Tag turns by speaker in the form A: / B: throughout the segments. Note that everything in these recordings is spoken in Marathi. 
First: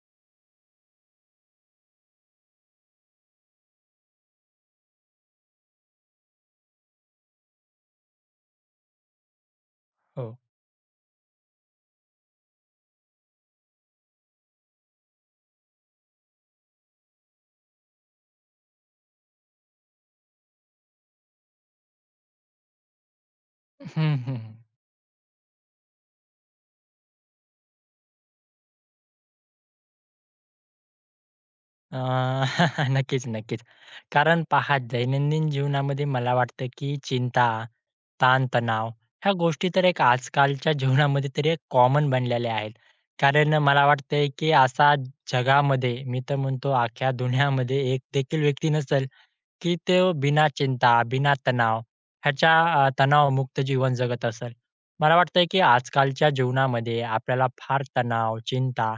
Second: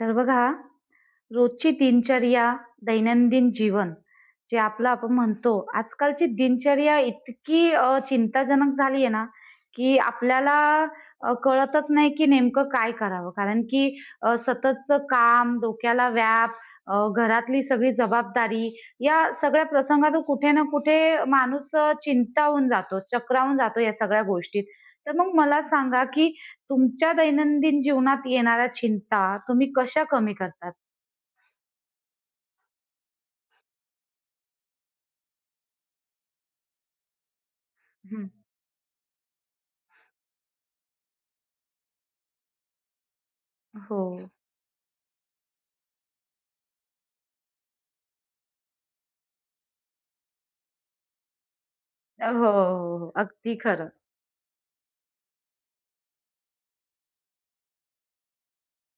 A: तर बघा रोजची दिनचर्या, दैनंदिन जीवन जे आपलं आपण म्हणतो, आजकालची दिनचर्या इतकी चिंताजनक झाली आहे ना, की
B: हो.
A: आपल्याला कळतच नाही की नेमकं काय करावं. कारण की सततचं काम, डोक्याला व्याप, घरातली सगळी जबाबदारी या सगळ्या प्रसंगातून कुठे ना कुठे माणूस चिंतावून जातो, चक्रावून जातो
B: हं,
A: या
B: हं,
A: सगळ्या
B: हं.
A: गोष्टीत. तर मग मला सांगा, की तुमच्या दैनंदिन जीवनात येणाऱ्या चिंता तुम्ही कशा कमी करतात?
B: अ, नक्कीच, नक्कीच. कारण पहा दैनंदिन जीवनामध्ये मला वाटतं, की चिंता,
A: हं.
B: ताणतणाव ह्या गोष्टी तर एक आजकालच्या जीवनामध्ये तरी एक कॉमन बनलेल्या आहेत. कारण मला
A: हो.
B: वाटतंय, की असा जगामध्ये मी तर म्हणतो अख्ख्या दुनियामध्ये एक देखील व्यक्ती नसेल, की ते बिना चिंता, बिना तणाव
A: हो,
B: ह्याच्या
A: हो, हो, अगदी
B: तणावमुक्त
A: खरं.
B: जीवन जगत असेल. मला वाटतंय की आजकालच्या जीवनामध्ये आपल्याला फार तणाव, चिंता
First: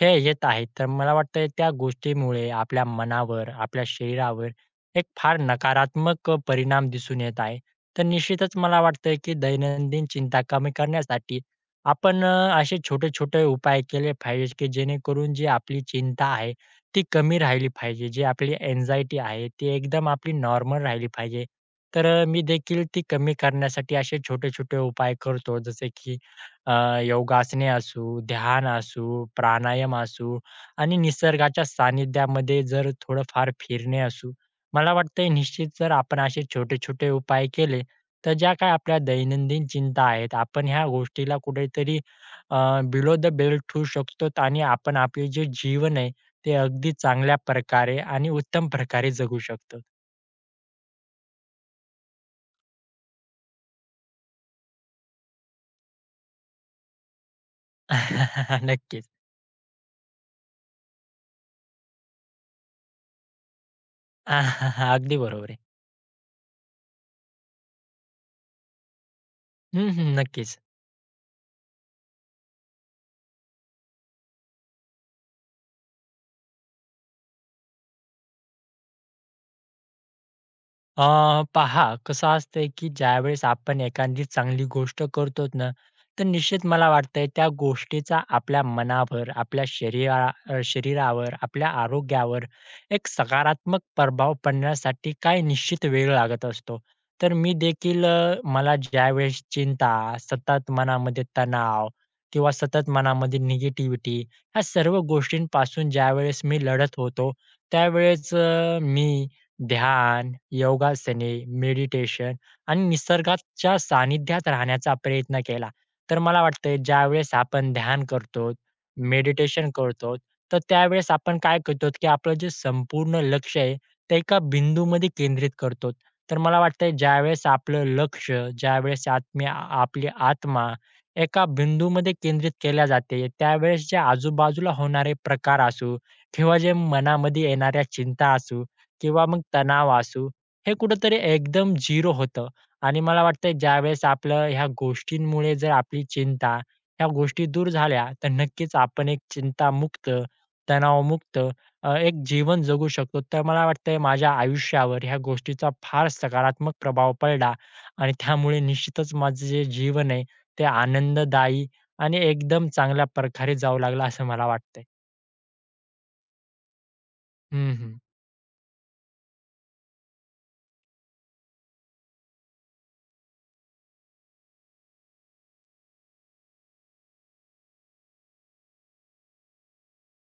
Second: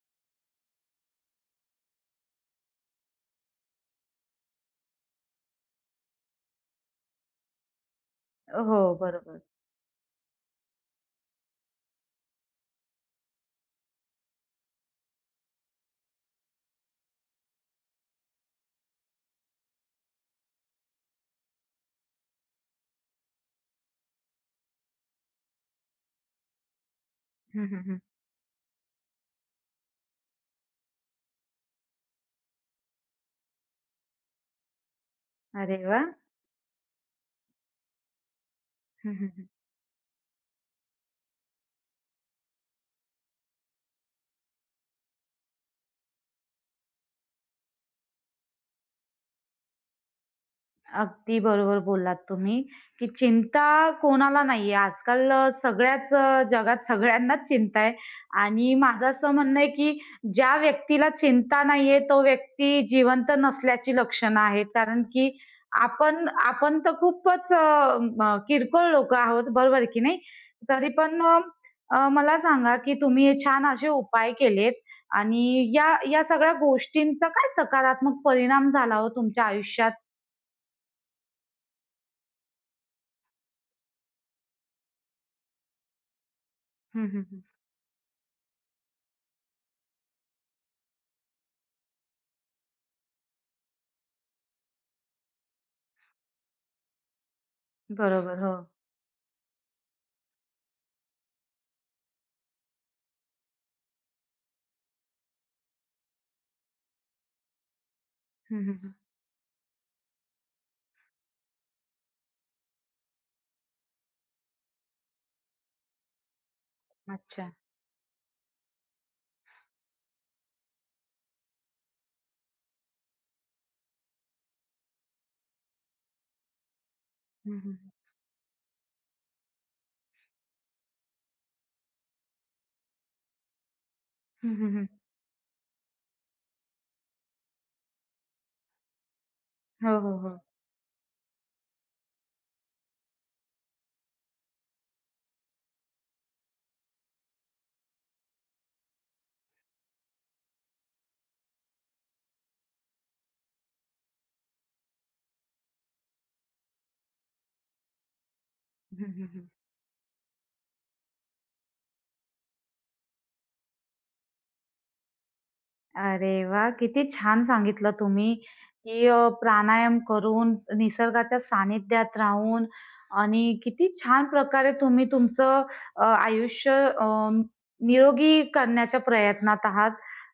B: हे येत आहेत. तर मला वाटतंय त्या गोष्टीमुळे आपल्या मनावर, आपल्या शरीरावर एक फार नकारात्मक परिणाम दिसून येत आहे. तर निश्चितच
A: हो,
B: मला वाटतंय की
A: बरोबर.
B: दैनंदिन चिंता कमी करण्यासाठी आपण असे छोटे-छोटे उपाय केले पाहिजे की जेणेकरून जी आपली चिंता आहे ती कमी राहिली पाहिजे. जी आपली अँक्साइटी आहे, ती एकदम आपली नॉर्मल राहिली पाहिजे. तर मी देखील ती कमी करण्यासाठी असे छोटे-छोटे उपाय करतो. जसे की अ,
A: हं,
B: योगासने
A: हं, हं.
B: असू, ध्यान असू, प्राणायाम असू आणि निसर्गाच्या सानिध्यामध्ये जर थोडंफार फिरणे असू. मला वाटतंय निश्चित
A: अरे
B: जर
A: वाह!
B: आपण असे छोटे-छोटे उपाय केले, तर ज्या काही आपल्या
A: हं, हं.
B: दैनंदिन चिंता आहेत, आपण ह्या गोष्टीला कुठेतरी बिलो द बेल्ट ठेवू शकतो आणि आपण आपले जे जीवन आहे ते अगदी चांगल्या प्रकारे आणि उत्तम प्रकारे जगू शकतो.
A: अगदी बरोबर बोललात तुम्ही, की चिंता कोणाला नाहीये. आजकाल सगळ्याच जगात सगळ्यांनाच चिंता आहे आणि माझं
B: नक्कीच.
A: असं म्हणणं आहे, की ज्या व्यक्तीला चिंता नाहीये, तो व्यक्ती जिवंत नसल्याची लक्षणं आहेत. कारण
B: अगदी
A: की
B: बरोबर आहे.
A: आपण आपण तर खूपच किरकोळ लोकं आहोत, बरोबर आहे
B: हं,
A: की
B: हं.
A: नाही?
B: नक्कीच.
A: तरी पण मला सांगा, की तुम्ही हे छान असे उपाय केलेत आणि या या सगळ्या गोष्टींचा काय सकारात्मक परिणाम झाला हो तुमच्या आयुष्यात?
B: अ, पहा कसं असतंय, की ज्यावेळेस आपण एखादी चांगली गोष्ट करतो ना, तर निश्चित मला
A: हं, हं,
B: वाटतंय
A: हं.
B: त्या गोष्टीचा आपल्या मनावर, आपल्या शरीरावर, आपल्या आरोग्यावर एक सकारात्मक प्रभाव पडण्यासाठी काही निश्चित वेळ लागत असतो. तर मी देखील
A: बरोबर, हो.
B: मला ज्यावेळेस चिंता, सतत मनामध्ये तणाव किंवा सतत मनामध्ये निगेटिव्हिटी ह्या सर्व गोष्टींपासून ज्यावेळेस मी लढत होतो, त्यावेळेस
A: हं, हं, हं.
B: मी ध्यान, योगासने, मेडिटेशन आणि निसर्गाच्या सानिध्यात राहण्याचा प्रयत्न केला. तर मला वाटतंय ज्यावेळेस
A: अच्छा.
B: आपण ध्यान करतो, मेडिटेशन करतो, तर त्यावेळेस आपण काय करतो, की आपलं जे संपूर्ण लक्ष आहे, ते एका बिंदूमध्ये केंद्रित करतो. तर मला वाटतंय ज्यावेळेस
A: हं, हं,
B: आपलं
A: हं.
B: लक्ष, ज्यावेळेस आत्म्या आपली आत्मा एका बिंदूमध्ये केंद्रित केल्या जाते, त्यावेळेस जे
A: हं,
B: आजूबाजूला
A: हं, हं.
B: होणारे प्रकार असू किंवा जे मनामध्ये येणाऱ्या चिंता असू किंवा मग तणाव
A: हो, हो,
B: असू,
A: हो.
B: हे कुठेतरी एकदम झिरो होतं आणि मला वाटतंय ज्यावेळेस आपलं ह्या गोष्टींमुळे जर आपली चिंता, ह्या गोष्टी दूर झाल्या, तर नक्कीच आपण एक चिंतामुक्त, तणावमुक्त एक जीवन जगू शकतो. तर मला वाटतंय माझ्या आयुष्यावर ह्या गोष्टीचा फार सकारात्मक प्रभाव पडला आणि त्यामुळे
A: हं,
B: निश्चितच
A: हं, हं.
B: माझं जे जीवन आहे, ते आनंददायी आणि एकदम चांगल्या प्रकारे जाऊ लागलं असं मला वाटतंय.
A: अरे वाह! किती छान
B: हं,
A: सांगितलं
B: हं.
A: तुम्ही, की प्राणायाम करून, निसर्गाच्या सानिध्यात राहून आणि किती छान प्रकारे तुम्ही तुमचं आयुष्य अ, निरोगी करण्याच्या प्रयत्नात आहात.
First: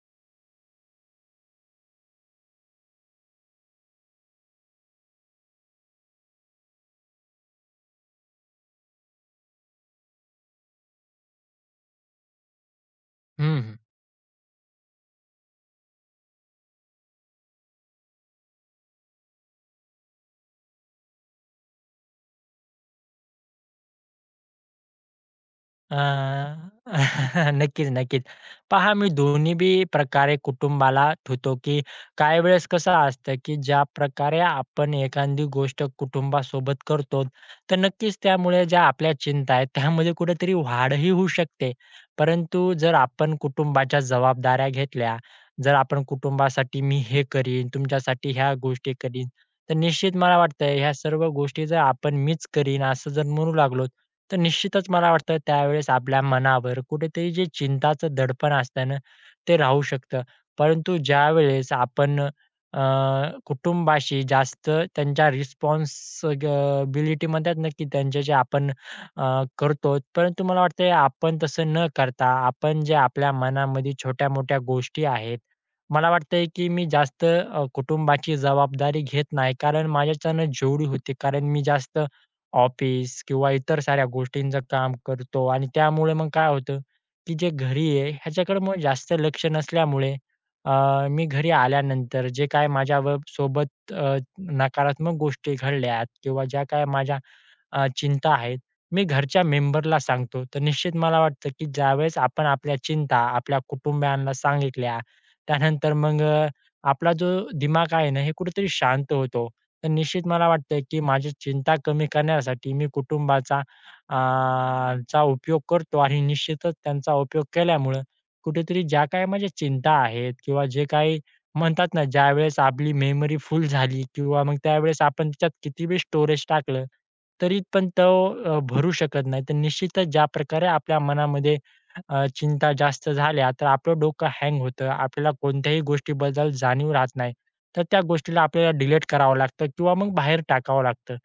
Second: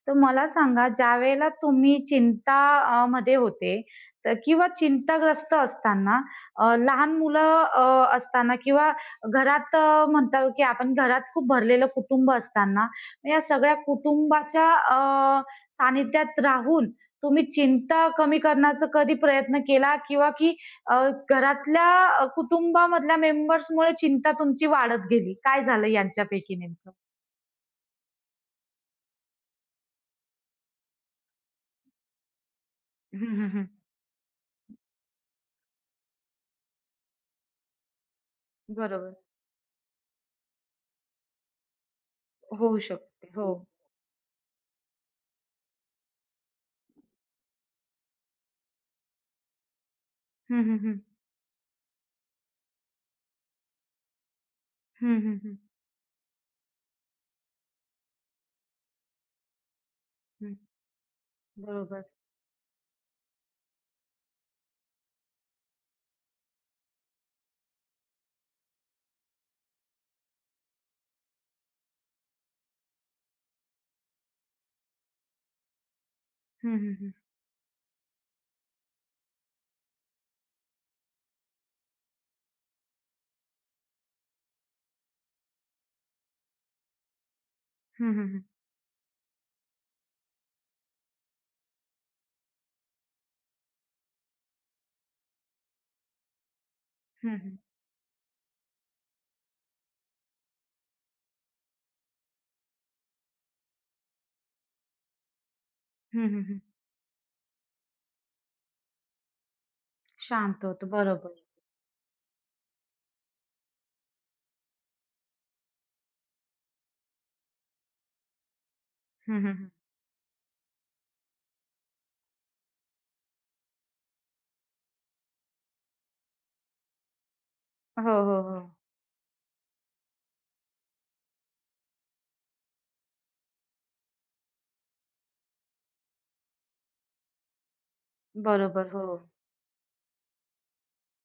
A: तर मला सांगा, ज्यावेळेला तुम्ही चिंता मध्ये होते तर किंवा चिंताग्रस्त असताना लहान मुलं असताना किंवा घरात म्हणतो की आपण घरात खूप भरलेलं कुटुंब असताना, या
B: हं,
A: सगळ्या
B: हं.
A: कुटुंबाच्या सानिध्यात राहून तुम्ही चिंता कमी करण्याचा कधी प्रयत्न केला किंवा की अ, घरातल्या कुटुंबामधल्या मेंबर्समुळे चिंता तुमची वाढत गेली? काय झालं
B: अ,
A: यांच्यापैकी नेमकं?
B: नक्कीच, नक्कीच. पहा मी दोन्ही बी प्रकारे कुटुंबाला धुतो, की काही वेळेस कसं
A: हं,
B: असतं,
A: हं,
B: की
A: हं.
B: ज्या प्रकारे आपण एखादी गोष्ट कुटुंबासोबत करतो, तर नक्कीच त्यामुळे ज्या आपल्या
A: बरोबर.
B: चिंता आहेत, त्यामध्ये कुठेतरी वाढही होऊ शकते. परंतु
A: होऊ
B: जर
A: शकते.
B: आपण
A: हो.
B: कुटुंबाच्या जबाबदाऱ्या घेतल्या, जर आपण कुटुंबासाठी मी हे करीन, तुमच्यासाठी ह्या गोष्टी करीन, तर निश्चित मला
A: हं,
B: वाटतं
A: हं,
B: ह्या
A: हं.
B: सर्व गोष्टी जर आपण मीच करीन असं जर म्हणू लागलो, तर निश्चितच मला
A: हं,
B: वाटतं
A: हं, हं.
B: त्यावेळेस आपल्या मनावर कुठेतरी जे चिंताचं दडपण असतं ना, ते राहू शकतं.
A: हं.
B: परंतु ज्यावेळेस
A: बरोबर.
B: आपण अ, कुटुंबाशी जास्त त्यांच्या रिस्पॉन्सिबिलिटी म्हणतात ना, की त्यांचे जे आपण अ, करतो. परंतु मला वाटतंय आपण तसं न करता आपण जे आपल्या मनामध्ये छोट्या-मोठ्या गोष्टी आहेत, मला वाटतंय की
A: हं,
B: मी
A: हं, हं.
B: जास्त कुटुंबाची जबाबदारी घेत नाही. कारण माझ्याच्यानं जेवढी होते कारण मी जास्त ऑफिस किंवा इतर साऱ्या गोष्टींचं काम करतो आणि त्यामुळे मग काय होतं, की जे घरी आहे
A: हं, हं, हं.
B: ह्याच्याकडे मग जास्त लक्ष नसल्यामुळे अ, मी घरी आल्यानंतर जे काय माझ्या व सोबत नकारात्मक गोष्टी घडल्यात किंवा ज्या काही माझ्या
A: हं, हं.
B: चिंता आहेत, मी घरच्या मेंबरला सांगतो. तर निश्चित मला वाटतं, की ज्यावेळेस आपण आपल्या चिंता आपल्या कुटुंबियांना सांगितल्या, त्यानंतर मग
A: हं, हं, हं.
B: आपला जो दिमाग आहे ना, हे कुठेतरी शांत होतो तर निश्चित मला
A: शांत
B: वाटतं
A: होतो.
B: की माझी
A: बरोबर.
B: चिंता कमी करण्यासाठी मी कुटुंबाचा अ, चा उपयोग करतो आणि निश्चितच त्यांचा उपयोग केल्यामुळं कुठेतरी ज्या काही
A: हं,
B: माझ्या
A: हं, हं.
B: चिंता आहेत किंवा जे काही म्हणतात ना ज्यावेळेस आपली मेमरी फुल झाली किंवा मग त्यावेळेस आपण त्याच्यात किती बी स्टोरेज टाकलं तरी पण तो
A: हो, हो, हो.
B: भरू शकत नाही. तर निश्चितच ज्या प्रकारे आपल्या मनामध्ये चिंता जास्त झाल्या तर आपलं डोकं हँग होतं. आपल्याला कोणत्याही गोष्टीबद्दल जाणीव राहत नाही. तर त्या गोष्टीला आपल्याला
A: बरोबर.
B: डिलीट
A: हो.
B: करावं लागतं किंवा मग बाहेर टाकावं लागतं.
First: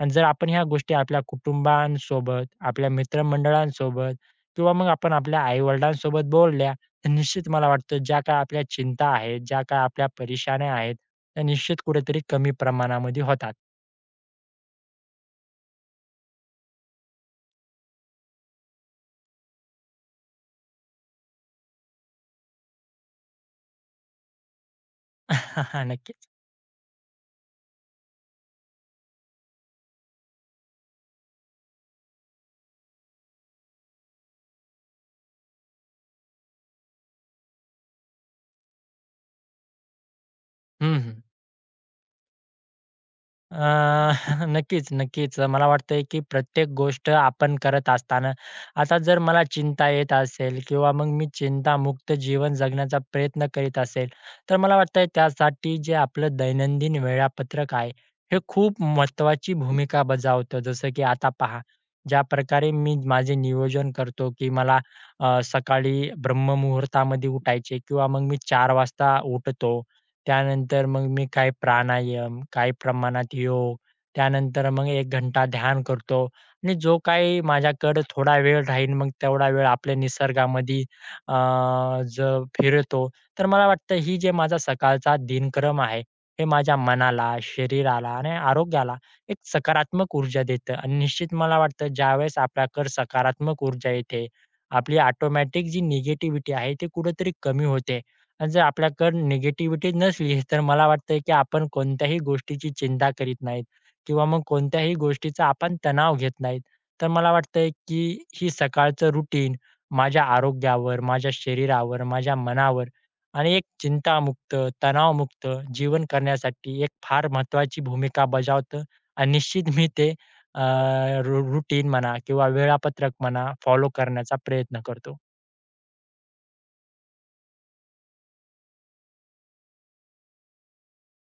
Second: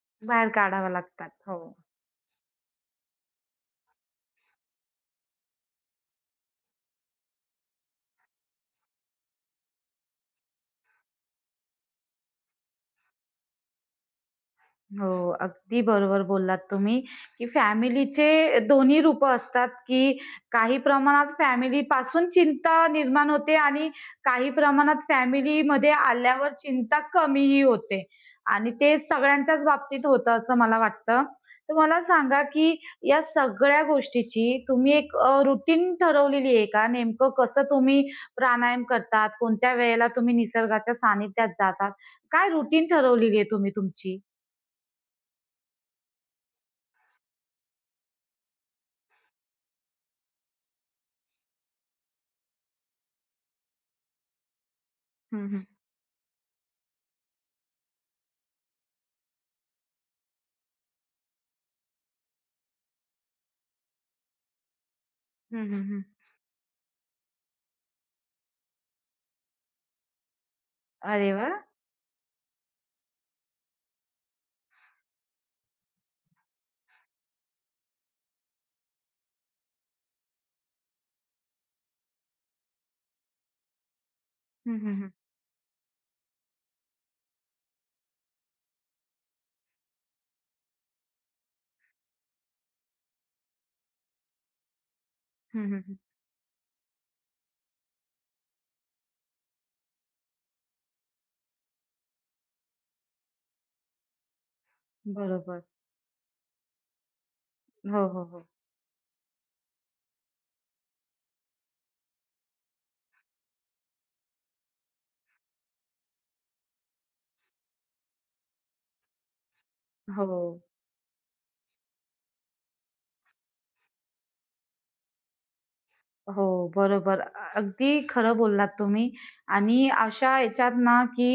B: आणि जर
A: बाहेर
B: आपण ह्या
A: काढावं
B: गोष्टी आपल्या
A: लागतात. हो.
B: कुटुंबांसोबत, आपल्या मित्रमंडळांसोबत किंवा मग आपण आपल्या आई-वडिलांसोबत बोलल्या, तर निश्चित मला वाटतं ज्या काही आपल्या चिंता आहेत, ज्या काही आपल्या परेशान्या आहेत, त्या निश्चित कुठेतरी कमी प्रमाणामध्ये होतात.
A: हो, अगदी बरोबर बोललात तुम्ही, की फॅमिलीचे दोन्ही रूपं असतात, की काही प्रमाणात फॅमिलीपासून चिंता निर्माण होते आणि काही प्रमाणात फॅमिलीमध्ये
B: नक्कीच.
A: आल्यावर चिंता कमीही होते आणि ते सगळ्यांच्याच बाबतीत होतं असं मला वाटतं. तर मला सांगा, की या सगळ्या गोष्टीची तुम्ही एक ठरवलेली आहे का? नेमकं कसं तुम्ही प्राणायाम करतात? कोणत्या वेळेला तुम्ही निसर्गाच्या
B: हं, हं.
A: सानिध्यात जातात? काय रूटीन ठरवलेली आहे
B: अ,
A: तुम्ही तुमची?
B: नक्कीच, नक्कीच. मला वाटतंय, की प्रत्येक गोष्ट आपण करत असताना, आता जर मला चिंता येत असेल किंवा मग मी चिंतामुक्त जीवन जगण्याचा प्रयत्न करीत असेल, तर मला वाटतंय त्यासाठी जे आपलं दैनंदिन वेळापत्रक आहे, हे खूप महत्त्वाची भूमिका बजावतं. जसं की आता पहा, ज्या प्रकारे मी माझे नियोजन करतो, की मला
A: हं, हं, हं.
B: सकाळी ब्रह्ममुहूर्तामध्ये उठायचे किंवा मग मी 4:00 वाजता उठतो. त्यानंतर मग मी
A: अरे
B: काही
A: वाह!
B: प्राणायाम, काही प्रमाणात योग, त्यानंतर मग 1 घंटा ध्यान करतो आणि जो काही माझ्याकडे थोडा वेळ राहील मग तेवढा वेळ आपल्या निसर्गामध्ये अ, जर फिरतो. तर मला वाटतं ही जे माझा
A: हं, हं, हं.
B: सकाळचा दिनक्रम आहे, हे माझ्या मनाला, शरीराला आणि आरोग्याला एक सकारात्मक ऊर्जा देतं आणि निश्चित मला वाटतं ज्यावेळेस आपल्याकडे सकारात्मक ऊर्जा येते, आपली
A: हं,
B: ऑटोमॅटिक जी
A: हं, हं.
B: निगेटिव्हिटी आहे ती कुठेतरी कमी होते. जर आपल्याकडे निगेटिव्हिटी नसली, तर मला वाटतंय की आपण कोणत्याही गोष्टीची चिंता करीत नाहीत किंवा मग कोणत्याही गोष्टीचा
A: बरोबर.
B: आपण तणाव घेत नाहीत. तर मला वाटतंय
A: हो,
B: की
A: हो, हो.
B: ही सकाळचं रुटीन माझ्या आरोग्यावर, माझ्या शरीरावर, माझ्या मनावर आणि एक चिंतामुक्त, तणावमुक्त जीवन करण्यासाठी एक फार महत्त्वाची भूमिका बजावतं आणि निश्चित मी ते
A: हो.
B: रुटीन म्हणा किंवा वेळापत्रक म्हणा फॉलो करण्याचा प्रयत्न करतो.
A: हो, बरोबर. अगदी खरं बोललात तुम्ही आणि अशा ह्याच्यात ना, की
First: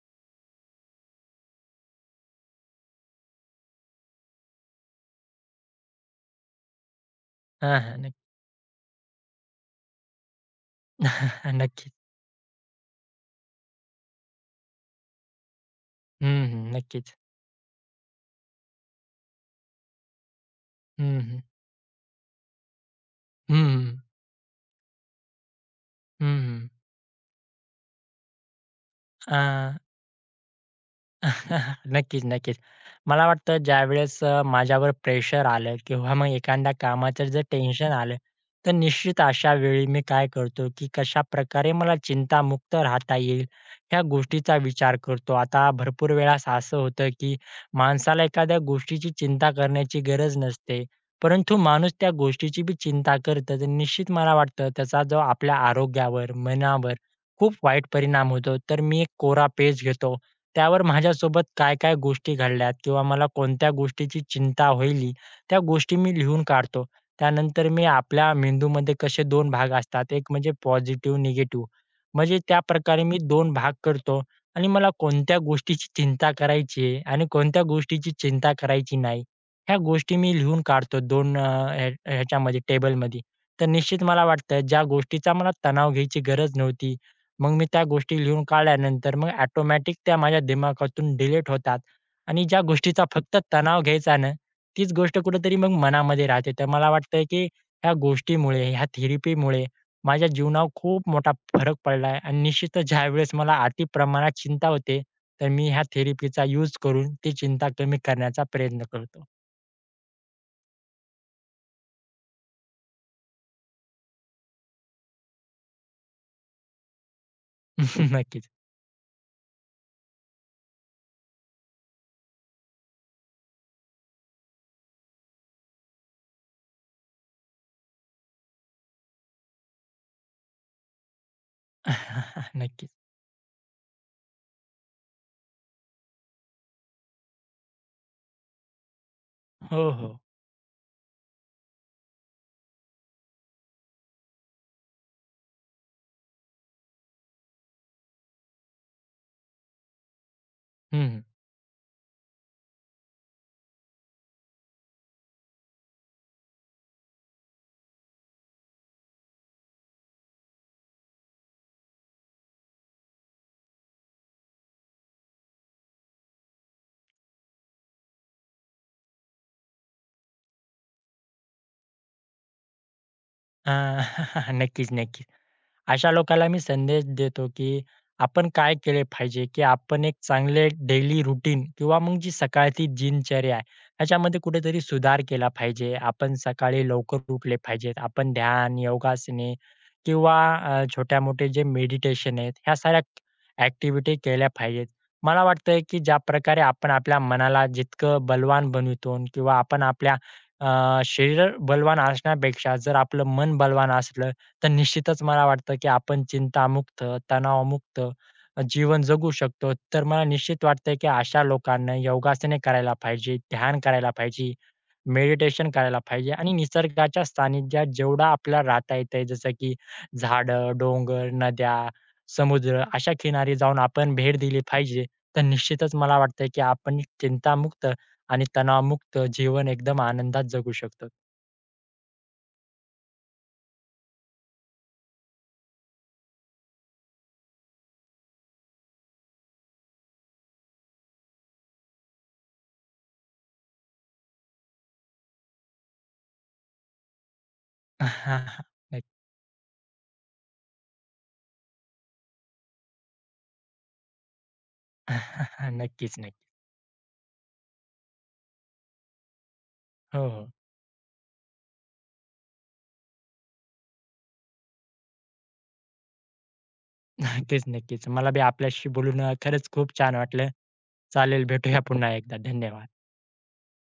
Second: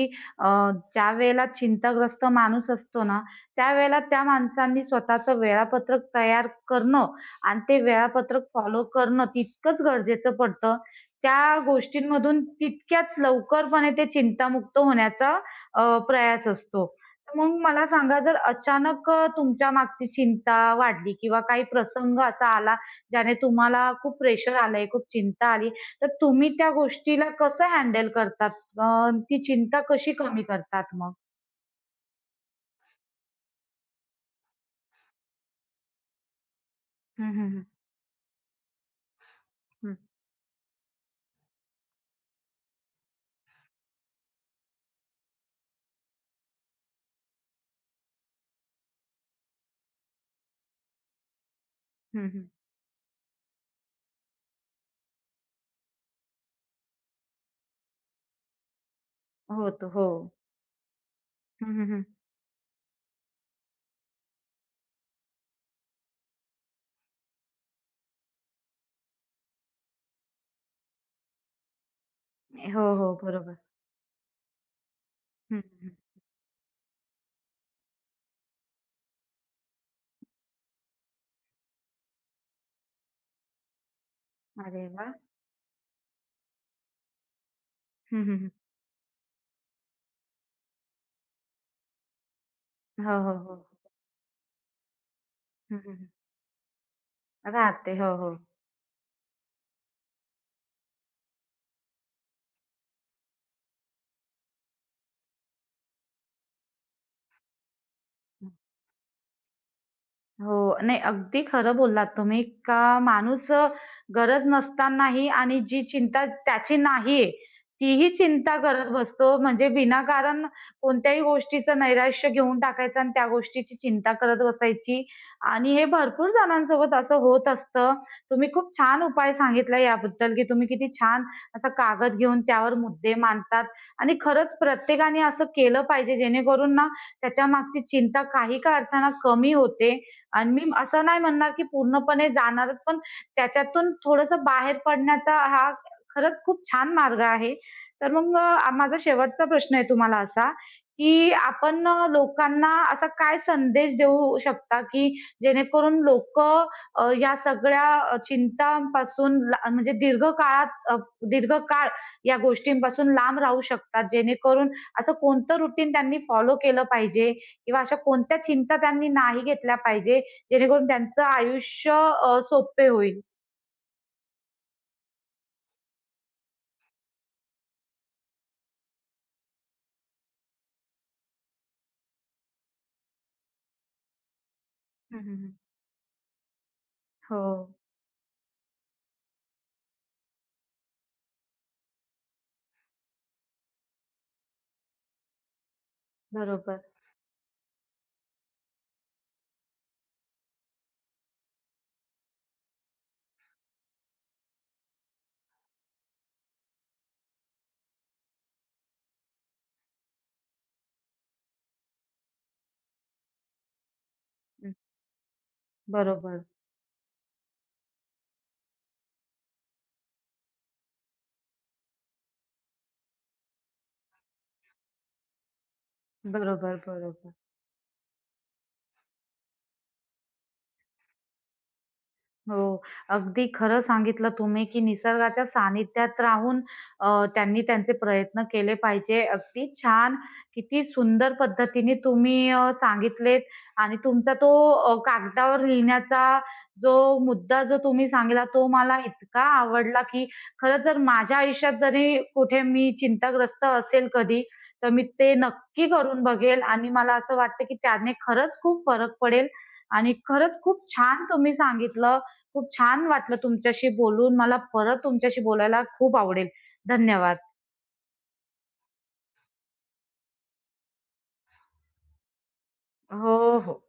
A: अ, ज्यावेळेला चिंताग्रस्त माणूस असतो ना, त्यावेळेला त्या माणसांनी स्वतःचं वेळापत्रक तयार करणं आणि
B: हां,
A: ते
B: हां. नक्की.
A: वेळापत्रक फॉलो करणं तितकंच गरजेचं पडतं. त्या गोष्टींमधून तितक्याच लवकरपणे ते चिंतामुक्त होण्याचा
B: हं,
A: प्रयास
B: हं.
A: असतो.
B: नक्कीच.
A: तर मग मला सांगा, जर अचानक तुमच्या मागची चिंता वाढली किंवा
B: Uhum.
A: काही प्रसंग असा आला ज्याने तुम्हाला
B: Uhum.
A: खूप प्रेशर आलंय, खूप चिंता आली, तर तुम्ही त्या
B: Uhum.
A: गोष्टीला कसं हँडल करतात? ती
B: Ah,
A: चिंता कशी कमी करतात मग?
B: नक्कीच, नक्कीच. मला वाटतं ज्यावेळेस माझ्यावर प्रेशर आलं किंवा मग एखाद्या कामाचं
A: हं,
B: जर
A: हं, हं.
B: टेन्शन आलं, तर निश्चित अशा वेळी
A: हं,
B: मी काय करतो, की कशा प्रकारे मला चिंतामुक्त राहता येईल, ह्या गोष्टीचा विचार करतो. आता भरपूर वेळेस असं होतं, की माणसाला एखाद्या गोष्टीची चिंता करण्याची गरज नसते, परंतु माणूस त्या
A: हं, हं.
B: गोष्टीची बी चिंता करतं. तर निश्चित मला वाटतं त्याचा जो आपल्या आरोग्यावर, मनावर खूप वाईट परिणाम होतो. तर मी एक कोरा पेज
A: होतं. हो.
B: घेतो त्यावर माझ्यासोबत
A: हं, हं,
B: काय-काय
A: हं.
B: गोष्टी घडल्यात किंवा मला कोणत्या गोष्टीची चिंता होईल, त्या गोष्टी मी लिहून काढतो. त्यानंतर मी आपल्या मेंदूमध्ये कसे 2 भाग असतात, एक म्हणजे पॉझिटिव्ह, निगेटिव्ह. म्हणजे
A: हो,
B: त्याप्रकारे
A: हो.
B: मी 2
A: बरोबर.
B: भाग करतो आणि मला कोणत्या
A: हं, हं,
B: गोष्टीची
A: हं.
B: चिंता करायची आहे आणि कोणत्या गोष्टीची चिंता करायची नाही, ह्या गोष्टी मी लिहून काढतो 2 ह्याच्यामध्ये टेबलमध्ये. तर निश्चित मला वाटतं ज्या
A: अरे वाह!
B: गोष्टीचा मला तणाव घ्यायची गरज नव्हती, मग मी त्या
A: हं,
B: गोष्टी
A: हं,
B: लिहून
A: हं.
B: काढल्यानंतर मग ऑटोमॅटिक त्या माझ्या दिमागातून डिलीट होतात आणि ज्या गोष्टीचा
A: हो, हो,
B: फक्त
A: हो.
B: तणाव घ्यायचा ना, तीच गोष्ट कुठेतरी मग
A: हं, हं, हं.
B: मनामध्ये राहते. तर मला वाटतंय की ह्या
A: राहते. हो, हो.
B: गोष्टीमुळे, ह्या थेरपीमुळे माझ्या जीवनावर खूप मोठा फरक पडला आहे आणि निश्चितच ज्यावेळेस मला अति प्रमाणात चिंता होते, तर मी ह्या थेरपीचा यूज करून ती चिंता कमी करण्याचा प्रयत्न करतो.
A: हो. नाही, अगदी खरं बोललात तुम्ही का माणूस गरज नसतानाही आणि जी चिंता त्याची नाहीये, तीही
B: नक्कीच.
A: चिंता करत बसतो. म्हणजे विनाकारण कोणत्याही गोष्टीचं नैराश्य घेऊन टाकायचं आणि त्या गोष्टीची चिंता करत बसायची. आणि हे भरपूर जणांसोबत असं होत असतं. तुम्ही खूप छान उपाय सांगितला याबद्दल, की तुम्ही किती छान असा कागद घेऊन त्यावर
B: नक्कीच.
A: मुद्दे मांडतात आणि खरंच प्रत्येकाने असं केलं पाहिजे जेणेकरून ना त्याच्यामागची चिंता काही का अर्थानं कमी
B: हो,
A: होते
B: हो.
A: आणि मी असं नाही म्हणणार की पूर्णपणे जाणारच पण त्याच्यातून थोडंसं बाहेर पडण्याचा हा खरंच खूप छान मार्ग आहे. तर मग माझा शेवटचा प्रश्न आहे तुम्हाला असा,
B: हं, हं.
A: की आपण लोकांना असा काय संदेश देऊ शकता, की जेणेकरून लोकं या सगळ्या चिंतांपासून ला म्हणजे दीर्घकाळात दीर्घकाळ या गोष्टींपासून लांब राहू शकतात. जेणेकरून असं कोणतं रुटीन त्यांनी फॉलो केलं पाहिजे किंवा अशा कोणत्या चिंता त्यांनी नाही घेतल्या पाहिजे जेणेकरून त्यांचं आयुष्य सोपे होईल.
B: नक्कीच, नक्कीच. अशा लोकांना मी संदेश देतो, की आपण काय केले पाहिजे, की आपण एक चांगले डेली रूटीन किंवा मग जी सकाळची दिनचर्या आहे, ह्याच्यामध्ये कुठेतरी
A: हं,
B: सुधार
A: हं,
B: केला
A: हं.
B: पाहिजे. आपण सकाळी लवकर
A: हो.
B: उठले पाहिजेत. आपण ध्यान, योगासने किंवा छोट्या-मोठे जे मेडिटेशन आहेत, ह्या साऱ्या ॲक्टिव्हिटी केल्या पाहिजेत. मला वाटतंय, की ज्याप्रकारे
A: बरोबर.
B: आपण आपल्या मनाला जितकं बलवान बनवितो किंवा आपण आपल्या शरीर बलवान असण्यापेक्षा जर आपलं मन बलवान असलं, तर निश्चितच मला वाटतं, की आपण चिंतामुक्त, तणावमुक्त जीवन जगू शकतो. तर मला निश्चित वाटतंय, की अशा लोकांना योगासने करायला पाहिजे, ध्यान करायला पाहिजे,
A: हं.
B: मेडिटेशन करायला पाहिजे
A: बरोबर,
B: आणि निसर्गाच्या सानिध्यात जेवढा आपल्याला राहता येतंय, जसं की झाडं, डोंगर, नद्या, समुद्र अशा किनारी जाऊन आपण भेट दिली पाहिजे. तर निश्चितच मला वाटतंय, की
A: बरोबर,
B: आपण
A: बरोबर.
B: चिंतामुक्त आणि तणावमुक्त जीवन एकदम आनंदात जगू शकतो.
A: हो. अगदी खरं सांगितलं तुम्ही, की निसर्गाच्या सानिध्यात राहून त्यांनी त्यांचे प्रयत्न केले पाहिजे. अगदी छान, किती सुंदर पद्धतीने तुम्ही सांगितलेत आणि तुमचा तो कागदावर लिहिण्याचा मुद्दा जो तुम्ही सांगितला तो मला
B: नक्क
A: इतका आवडला, की खरंच जर माझ्या आयुष्यात जरी कुठे मी चिंताग्रस्त असेल कधी, तर मी ते नक्की
B: नक्कीच,
A: करून
B: नक्की.
A: बघेल आणि मला असं वाटतं, की त्याने खरंच खूप फरक पडेल आणि
B: हो, हो.
A: खरंच खूप छान तुम्ही सांगितलं. खूप छान वाटलं तुमच्याशी बोलून. मला परत तुमच्याशी बोलायला खूप आवडेल. धन्यवाद.
B: नक्कीच, नक्कीच. मला बी आपल्याशी बोलून खरंच खूप छान वाटलं. चालेल, भेटूया पुन्हा एकदा. धन्यवाद.
A: हो, हो.